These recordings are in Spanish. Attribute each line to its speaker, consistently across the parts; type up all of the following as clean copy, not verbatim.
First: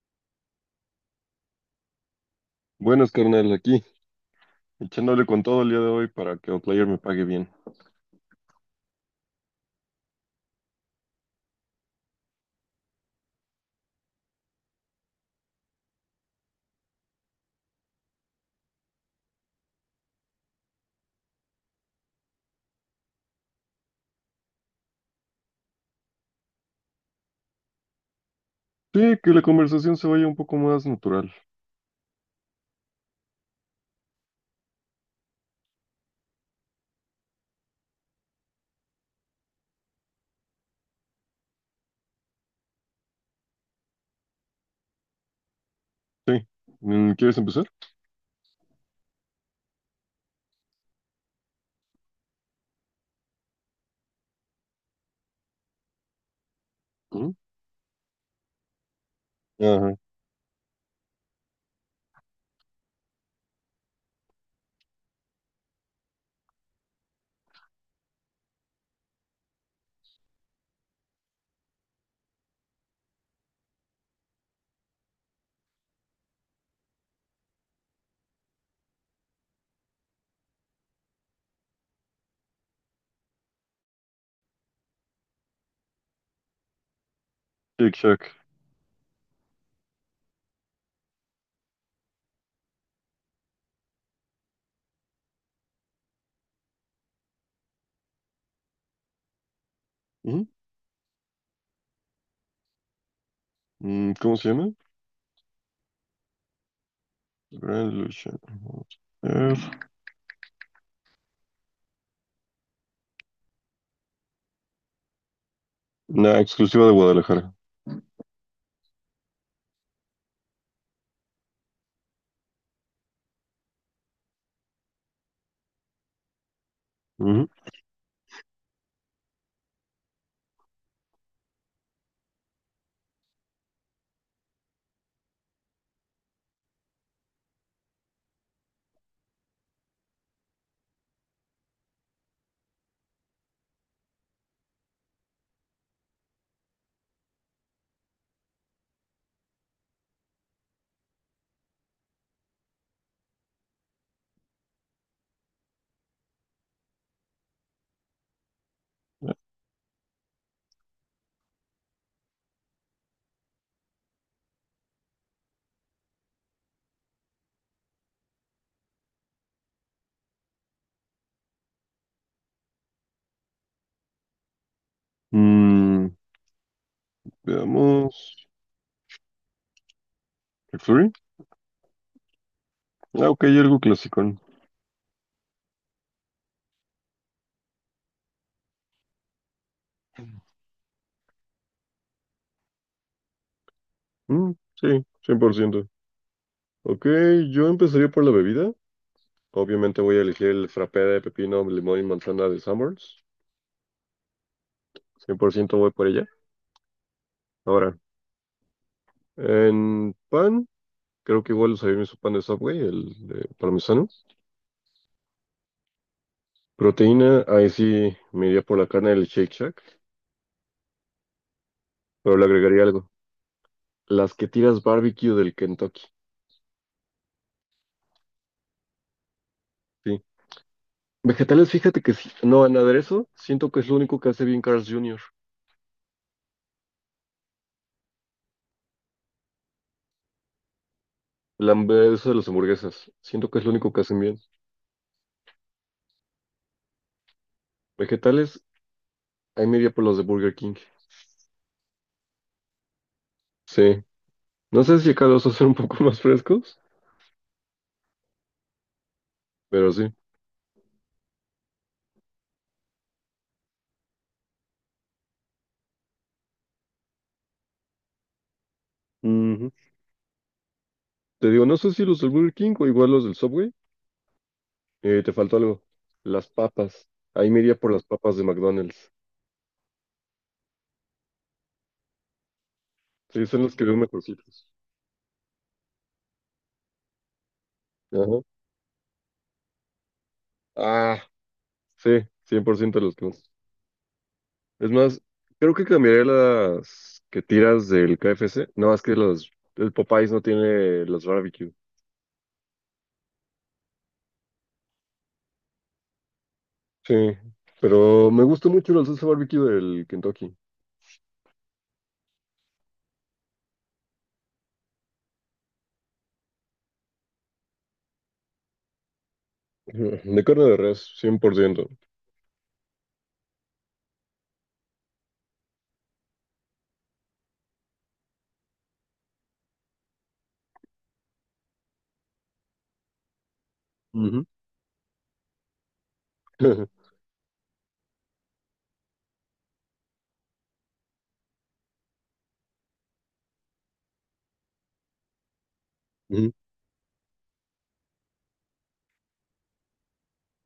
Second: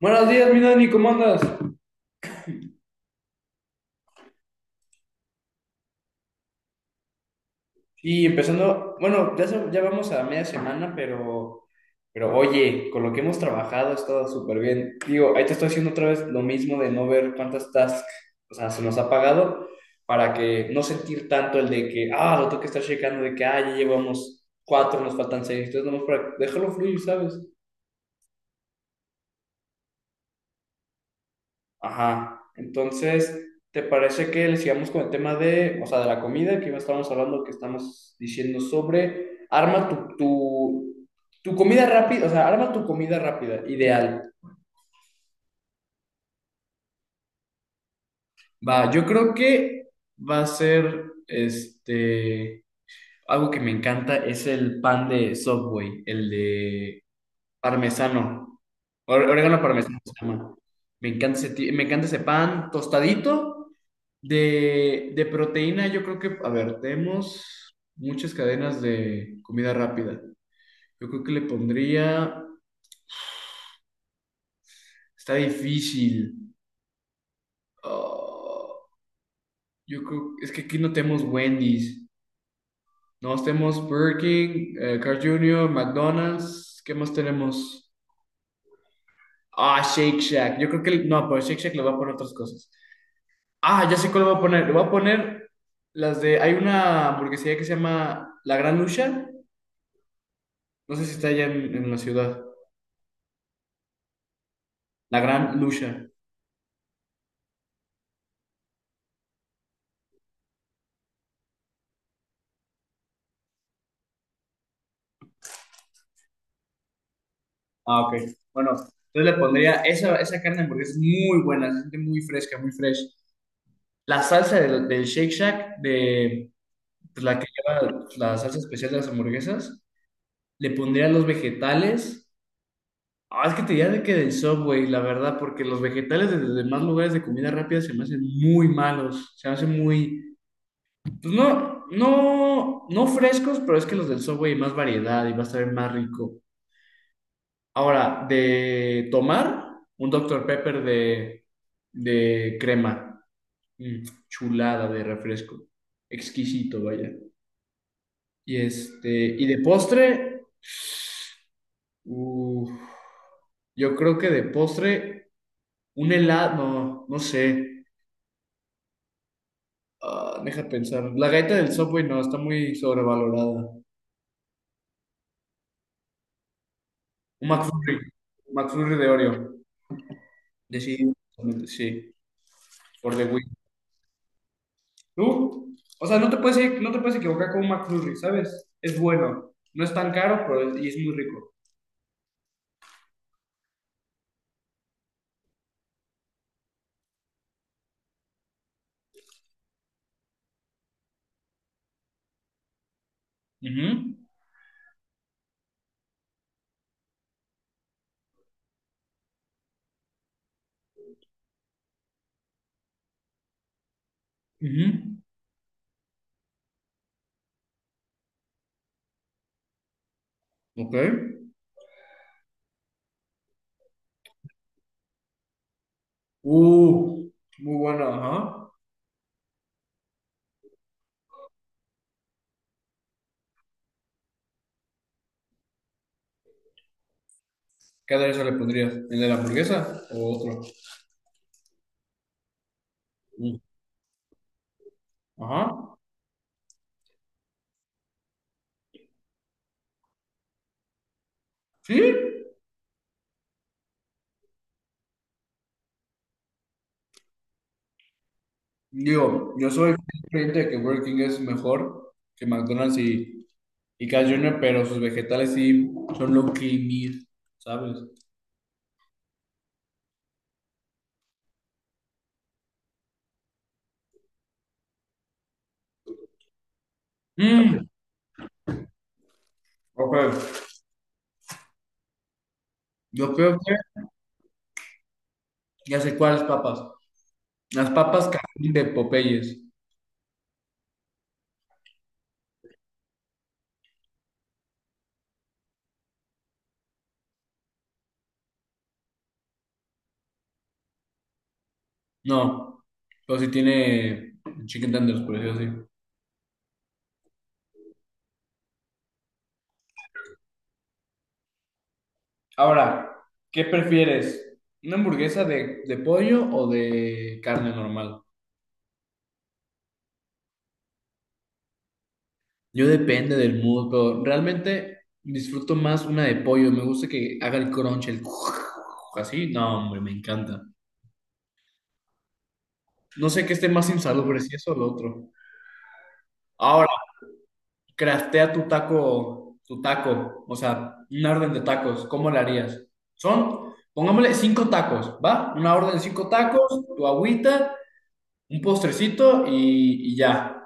Speaker 1: Buenos días, mi Dani, ¿cómo andas?
Speaker 2: Buenas, carnal, aquí, echándole con todo el día de hoy para que Outlier me pague bien.
Speaker 1: Y empezando, bueno, ya, ya vamos a media semana, pero, oye, con lo que hemos trabajado ha estado súper bien. Digo, ahí te estoy haciendo otra vez lo mismo de no ver cuántas tasks, o sea, se nos ha pagado para que no sentir tanto el de que, lo tengo que estar checando, de que, ya llevamos cuatro, nos faltan seis, entonces nomás para dejarlo fluir, ¿sabes?
Speaker 2: Sí, que la conversación se vaya un poco más natural.
Speaker 1: Ajá. Entonces, ¿te parece que le sigamos con el tema de, o sea, de la comida que estábamos hablando, que estamos diciendo sobre arma tu comida rápida, o sea, arma tu comida rápida, ideal.
Speaker 2: Sí. Mm, ¿quieres empezar?
Speaker 1: Va, yo creo que va a ser algo que me encanta es el pan de Subway, el de
Speaker 2: Ujú.
Speaker 1: parmesano, orégano
Speaker 2: Ajá.
Speaker 1: parmesano se llama. Me encanta ese, me encanta ese pan tostadito. De proteína, yo creo que, a ver, tenemos muchas cadenas de comida rápida. Yo creo que le pondría, está difícil. Ah, yo creo, es que aquí no tenemos Wendy's, no tenemos Burger King, Carl Jr., McDonald's, ¿qué más tenemos?
Speaker 2: Shake Shack.
Speaker 1: Ah, Shake Shack. Yo creo que, no, pero Shake Shack le va a poner otras cosas. Ah, ya sé cuál le voy a poner. Le voy a poner las de, hay una hamburguesería que se llama La Gran Lucha.
Speaker 2: Ujú.
Speaker 1: No sé si está allá en la ciudad.
Speaker 2: Mm, ¿cómo se llama?
Speaker 1: La Gran Lucha.
Speaker 2: Grand Lucha. Una exclusiva de Guadalajara.
Speaker 1: Ah, ok. Bueno, entonces le pondría esa, esa carne de hamburguesa es muy buena, se siente muy fresca, muy fresh. La salsa del, del Shake Shack, de pues, la que
Speaker 2: Ujú.
Speaker 1: lleva la salsa especial de las hamburguesas, le pondría los vegetales. Ah, es que te diría de que del Subway, la verdad, porque los vegetales de los demás lugares de comida rápida se me hacen muy malos, se me hacen muy, pues no, no, no frescos, pero es que los del Subway hay más variedad y va a estar más rico. Ahora, de tomar un Doctor Pepper de crema. Mm, chulada de refresco. Exquisito, vaya. Y este, y de postre, uf, yo creo que de postre, un helado, no, no sé. Ah, deja pensar. La galleta del Subway no, está muy sobrevalorada.
Speaker 2: Mm,
Speaker 1: Un McFlurry,
Speaker 2: veamos.
Speaker 1: un McFlurry de Oreo.
Speaker 2: McFlurry.
Speaker 1: Decididamente, sí, por The
Speaker 2: Ah, ok,
Speaker 1: Win.
Speaker 2: algo clásico.
Speaker 1: Tú, o sea, no te puedes equivocar con un McFlurry, ¿sabes? Es bueno, no es tan caro, pero es, y es muy rico.
Speaker 2: Mm, sí, cien por ciento. Ok, yo empezaría por la bebida. Obviamente voy a elegir el frappé de pepino, limón y manzana de Sanborns.
Speaker 1: Ujú.
Speaker 2: Cien por ciento voy por ella. Ahora, en pan, creo que igual usaría su pan de Subway, el de parmesano.
Speaker 1: Ujú.
Speaker 2: Proteína, ahí sí me iría por la carne del Shake Shack,
Speaker 1: Ok.
Speaker 2: pero le agregaría algo. Las que tiras barbecue del Kentucky.
Speaker 1: Uh, muy bueno, ajá.
Speaker 2: Sí. Vegetales, fíjate que sí. No, en aderezo, siento que es lo único que hace bien Carl's Jr.
Speaker 1: ¿Qué aderezo le pondrías? ¿El de la hamburguesa o otro?
Speaker 2: El aderezo de las hamburguesas. Siento
Speaker 1: Mm.
Speaker 2: que es lo único que hacen bien.
Speaker 1: Ajá.
Speaker 2: Vegetales, hay media por los de Burger King.
Speaker 1: ¿Sí?
Speaker 2: Sí. No sé si acá los hacen un poco más frescos,
Speaker 1: Digo, yo
Speaker 2: pero
Speaker 1: soy
Speaker 2: sí.
Speaker 1: creyente de que Burger King es mejor que McDonald's y Carl Jr., pero sus vegetales sí son lo que mir, ¿sabes?
Speaker 2: Ujú. Te digo, no sé si los del Burger King o igual los del Subway. Te faltó algo. Las papas. Ahí me iría
Speaker 1: Mm,
Speaker 2: por las papas de McDonald's.
Speaker 1: ok. Yo
Speaker 2: Sí,
Speaker 1: creo
Speaker 2: son
Speaker 1: que
Speaker 2: los que veo mejorcitos.
Speaker 1: ya sé cuáles papas. Las papas
Speaker 2: Ajá.
Speaker 1: cajil de Popeyes.
Speaker 2: Ah, sí, 100% los que más. Es más, creo que cambiaré las que tiras del KFC. No, es que el Popeyes no tiene los barbecue.
Speaker 1: No, pero sí tiene chicken tenders, por decirlo así.
Speaker 2: Sí, pero me gusta mucho la salsa barbecue del Kentucky.
Speaker 1: Ahora, ¿qué prefieres? ¿Una hamburguesa de pollo o de carne normal?
Speaker 2: De carne de res, 100%.
Speaker 1: Yo depende del mood, pero realmente disfruto más una de pollo. Me gusta que haga el crunch, el así. No, hombre, me encanta. No sé qué esté más insalubre,
Speaker 2: Ujú.
Speaker 1: si eso o lo otro. Ahora, craftea tu taco, o sea, una orden de tacos, ¿cómo la harías? Son, pongámosle cinco tacos, ¿va? Una orden de cinco
Speaker 2: Ujú.
Speaker 1: tacos, tu agüita, un postrecito y ya.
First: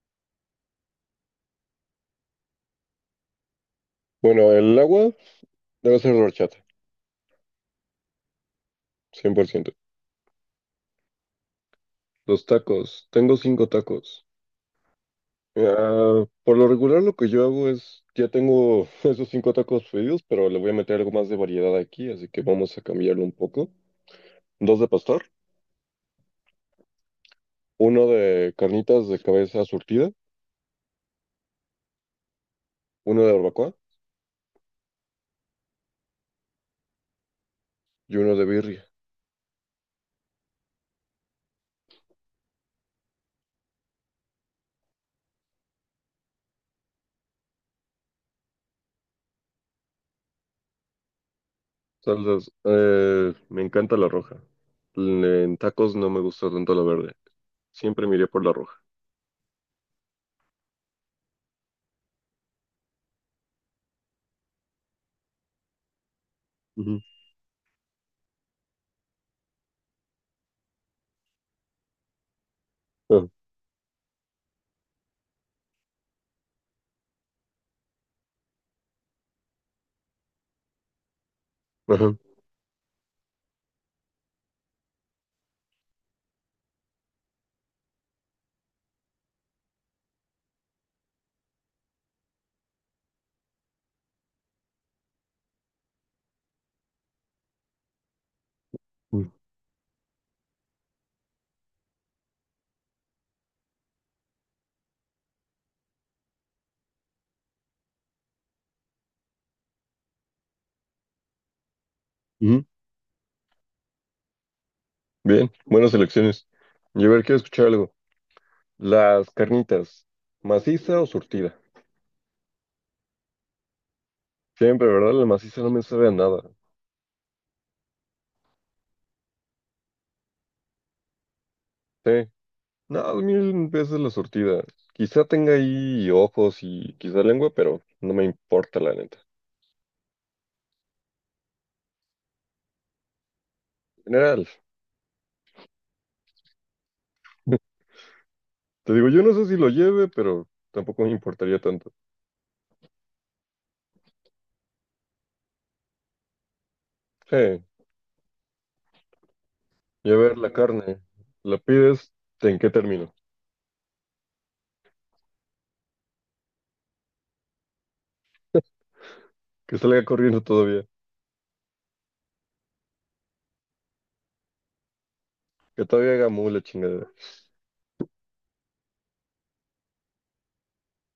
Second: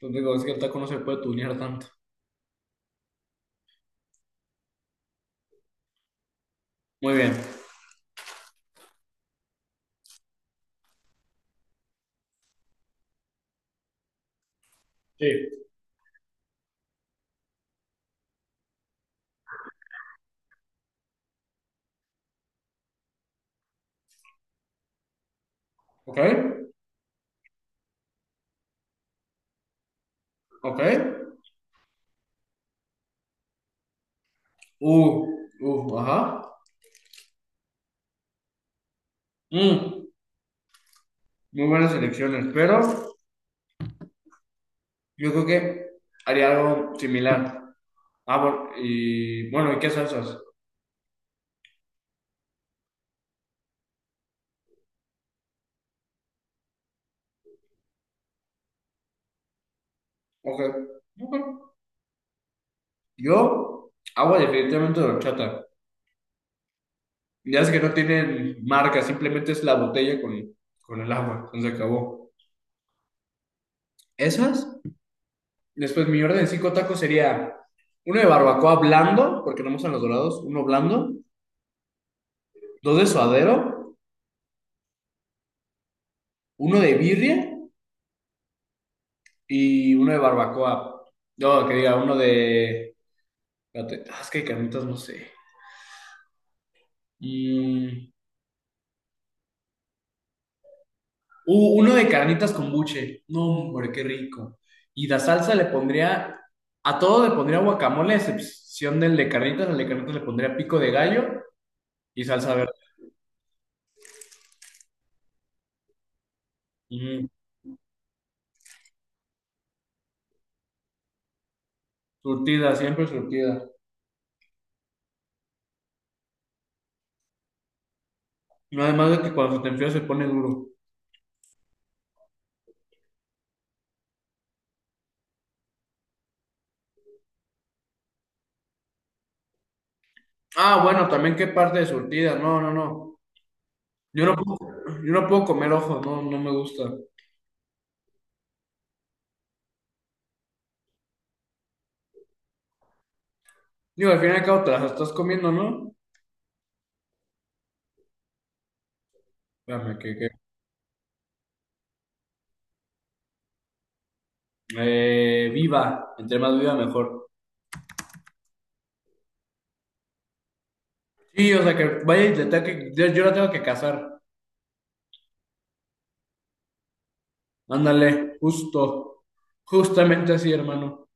Speaker 1: Pues digo, es que el taco no se puede tunear tanto.
Speaker 2: Bueno, el agua debe ser de horchata,
Speaker 1: Muy bien.
Speaker 2: cien por ciento. Los tacos, tengo cinco tacos.
Speaker 1: Sí.
Speaker 2: Ah, por lo regular lo que yo hago es, ya tengo esos cinco tacos pedidos, pero le voy a meter algo más de variedad aquí, así que vamos a cambiarlo un poco. Dos de pastor,
Speaker 1: Ok,
Speaker 2: uno de carnitas de cabeza surtida,
Speaker 1: ok.
Speaker 2: uno de barbacoa
Speaker 1: Uh, ajá.
Speaker 2: y uno de birria.
Speaker 1: Mm, muy buenas elecciones, pero yo creo que haría algo similar. Ah, bueno, y bueno, ¿y qué salsas?
Speaker 2: Salsas, me encanta la roja. En tacos no me gusta tanto la verde. Siempre miré por la roja.
Speaker 1: Ok, ok. Yo, agua definitivamente de horchata.
Speaker 2: Ujú.
Speaker 1: Ya es que no tienen marca, simplemente es la botella con el agua. Entonces se acabó.
Speaker 2: Ah,
Speaker 1: Esas. Después mi orden de cinco tacos sería uno de barbacoa blando, porque no me gustan los dorados, uno blando,
Speaker 2: ajá.
Speaker 1: dos de suadero, uno de birria y uno de barbacoa. No, que diga, uno de... espérate, ah, es que hay carnitas, no sé. Mm,
Speaker 2: Ujú.
Speaker 1: uh, uno de carnitas con buche. No, hombre, qué rico. Y la salsa le pondría, a todo le pondría guacamole, a excepción del de carnitas. Al de carnitas le pondría pico de gallo y salsa
Speaker 2: Ujú.
Speaker 1: verde.
Speaker 2: Bien, buenas elecciones. Y a ver,
Speaker 1: Mm,
Speaker 2: quiero escuchar algo. Las carnitas, ¿maciza o surtida?
Speaker 1: surtida, siempre surtida.
Speaker 2: Siempre, ¿verdad? La maciza no me sabe a nada.
Speaker 1: No, además de que cuando se te enfría se pone duro.
Speaker 2: Sí. No, mil veces la surtida. Quizá tenga ahí ojos y quizá lengua, pero no me importa la neta.
Speaker 1: Ah, bueno, también qué parte de surtida. No, no, no.
Speaker 2: En
Speaker 1: Yo no
Speaker 2: general.
Speaker 1: puedo, yo no puedo comer ojos, no, no me gusta.
Speaker 2: Te digo, yo no sé si lo lleve, pero tampoco me importaría tanto.
Speaker 1: Digo, al fin y al cabo te las estás comiendo, ¿no?
Speaker 2: Sí.
Speaker 1: Espérame,
Speaker 2: Y a ver
Speaker 1: que-
Speaker 2: la carne. La pides, ¿en qué término?
Speaker 1: Viva, entre más viva mejor.
Speaker 2: Que salga corriendo todavía.
Speaker 1: Sí, o sea, que vaya y le tenga que, yo la tengo que casar.
Speaker 2: Que todavía haga mu la chingada.
Speaker 1: Ándale, justo. Justamente así, hermano.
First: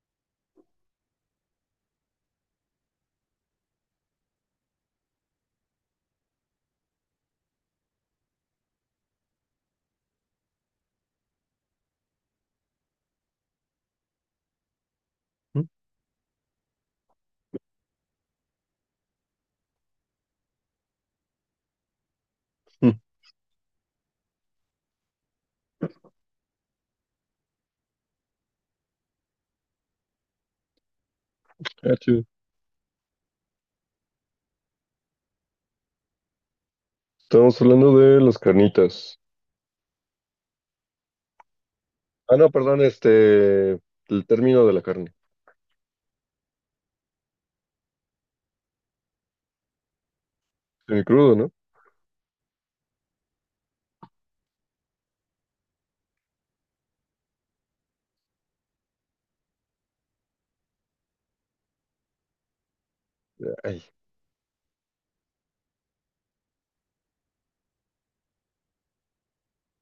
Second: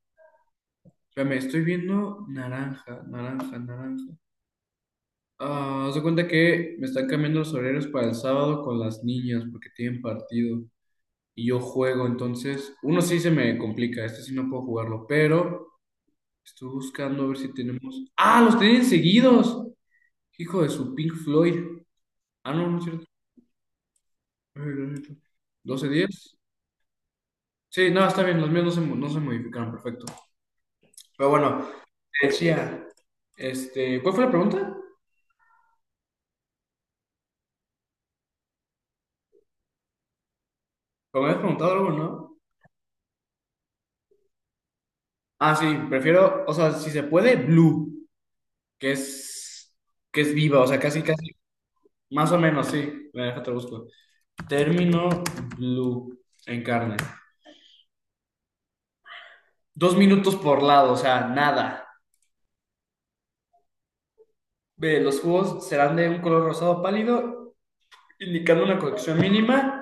Speaker 1: Espérame, estoy viendo naranja. Ah, haz de cuenta que me están cambiando los horarios para el sábado con las niñas porque tienen partido y yo juego, entonces uno sí se me complica, este sí no puedo jugarlo,
Speaker 2: Mm,
Speaker 1: pero estoy buscando a ver si tenemos... ¡Ah, los tienen seguidos! Hijo de su Pink Floyd. Ah, no, no es
Speaker 2: mm,
Speaker 1: cierto. Doce 10. Sí, no, está bien, los míos no se, no se modificaron, perfecto. Pero bueno,
Speaker 2: ah, chido.
Speaker 1: te decía, este, ¿cuál fue la pregunta?
Speaker 2: Estamos hablando de las carnitas.
Speaker 1: ¿O me habías preguntado algo, no?
Speaker 2: Ah, no, perdón, este, el término de la carne.
Speaker 1: Ah, sí, prefiero, o sea, si se puede, blue, que es, que es viva, o sea, casi,
Speaker 2: Semi
Speaker 1: casi,
Speaker 2: crudo, ¿no?
Speaker 1: más o menos, sí. Me deja, te busco. Término blue en carne. Dos minutos por lado, o sea, nada.
Speaker 2: Ay,
Speaker 1: Ve, los jugos serán de un color rosado pálido, indicando una cocción mínima.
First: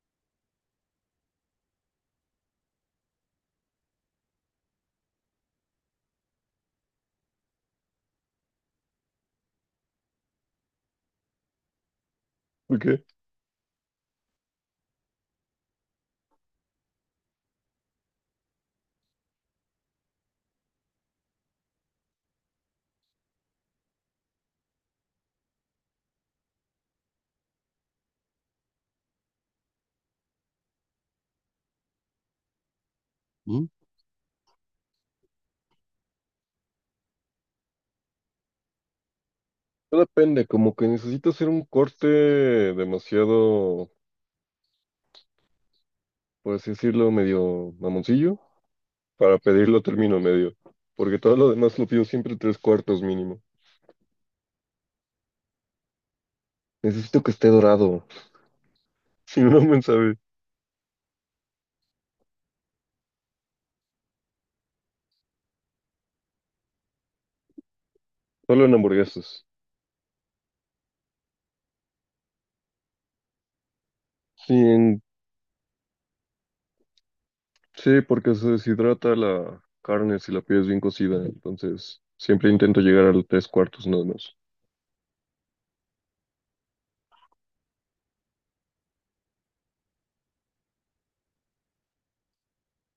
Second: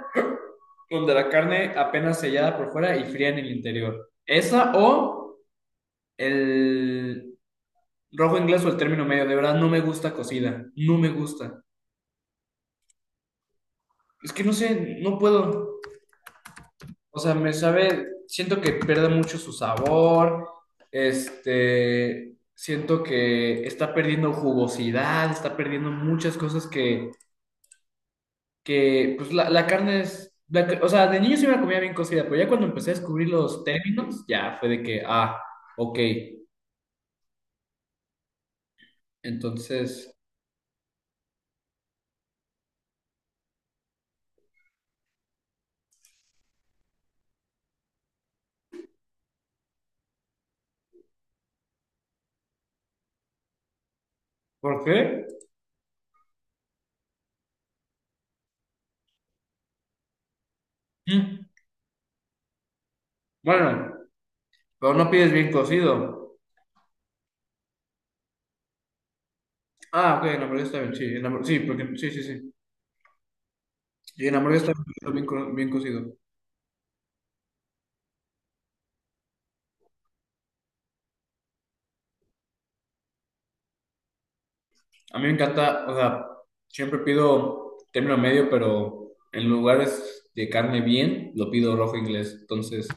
Speaker 1: Donde la carne apenas sellada por fuera y fría en el interior. Esa o el rojo inglés o el término medio. De verdad, no me gusta cocida. No me gusta.
Speaker 2: ¿por qué?
Speaker 1: Es que no sé, no puedo. O sea, me sabe, siento que pierde mucho su sabor. Este, siento que está perdiendo jugosidad, está perdiendo muchas cosas que pues la carne es, o sea, de niño sí me la comía bien cocida, pero ya cuando empecé a descubrir los
Speaker 2: Mm.
Speaker 1: términos, ya fue de que, ah, ok.
Speaker 2: Todo
Speaker 1: Entonces,
Speaker 2: depende, como que necesito hacer un corte demasiado, por así decirlo, medio mamoncillo, para pedirlo término medio, porque todo lo demás lo pido siempre tres cuartos mínimo.
Speaker 1: ¿por qué?
Speaker 2: Necesito que esté dorado, si no, no me sabe.
Speaker 1: Mm, bueno, pero no pides bien cocido.
Speaker 2: Solo en hamburguesas.
Speaker 1: Ah, ok, en la hamburguesa está bien, sí, sí, porque, sí, sí, sí. Y en la
Speaker 2: Sí,
Speaker 1: hamburguesa está bien, bien cocido.
Speaker 2: sí, porque se deshidrata la carne si la pides bien cocida, entonces siempre intento llegar a los tres cuartos nada más.
Speaker 1: A mí me encanta, o sea, siempre pido término medio, pero en lugares de carne bien, lo pido rojo inglés. Entonces,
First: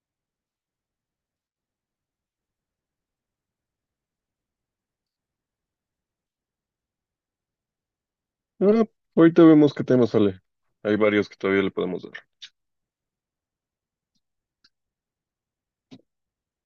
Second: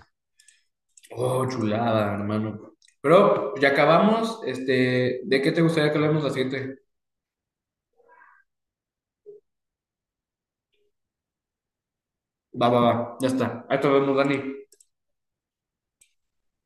Speaker 1: oh, chulada, hermano. Pero ya acabamos, este, ¿de qué te gustaría que hablemos la siguiente?
Speaker 2: Ah, ahorita vemos qué tema sale. Hay varios que todavía le podemos dar.
Speaker 1: Va, va, va, ya está. Ahí te vemos, Dani.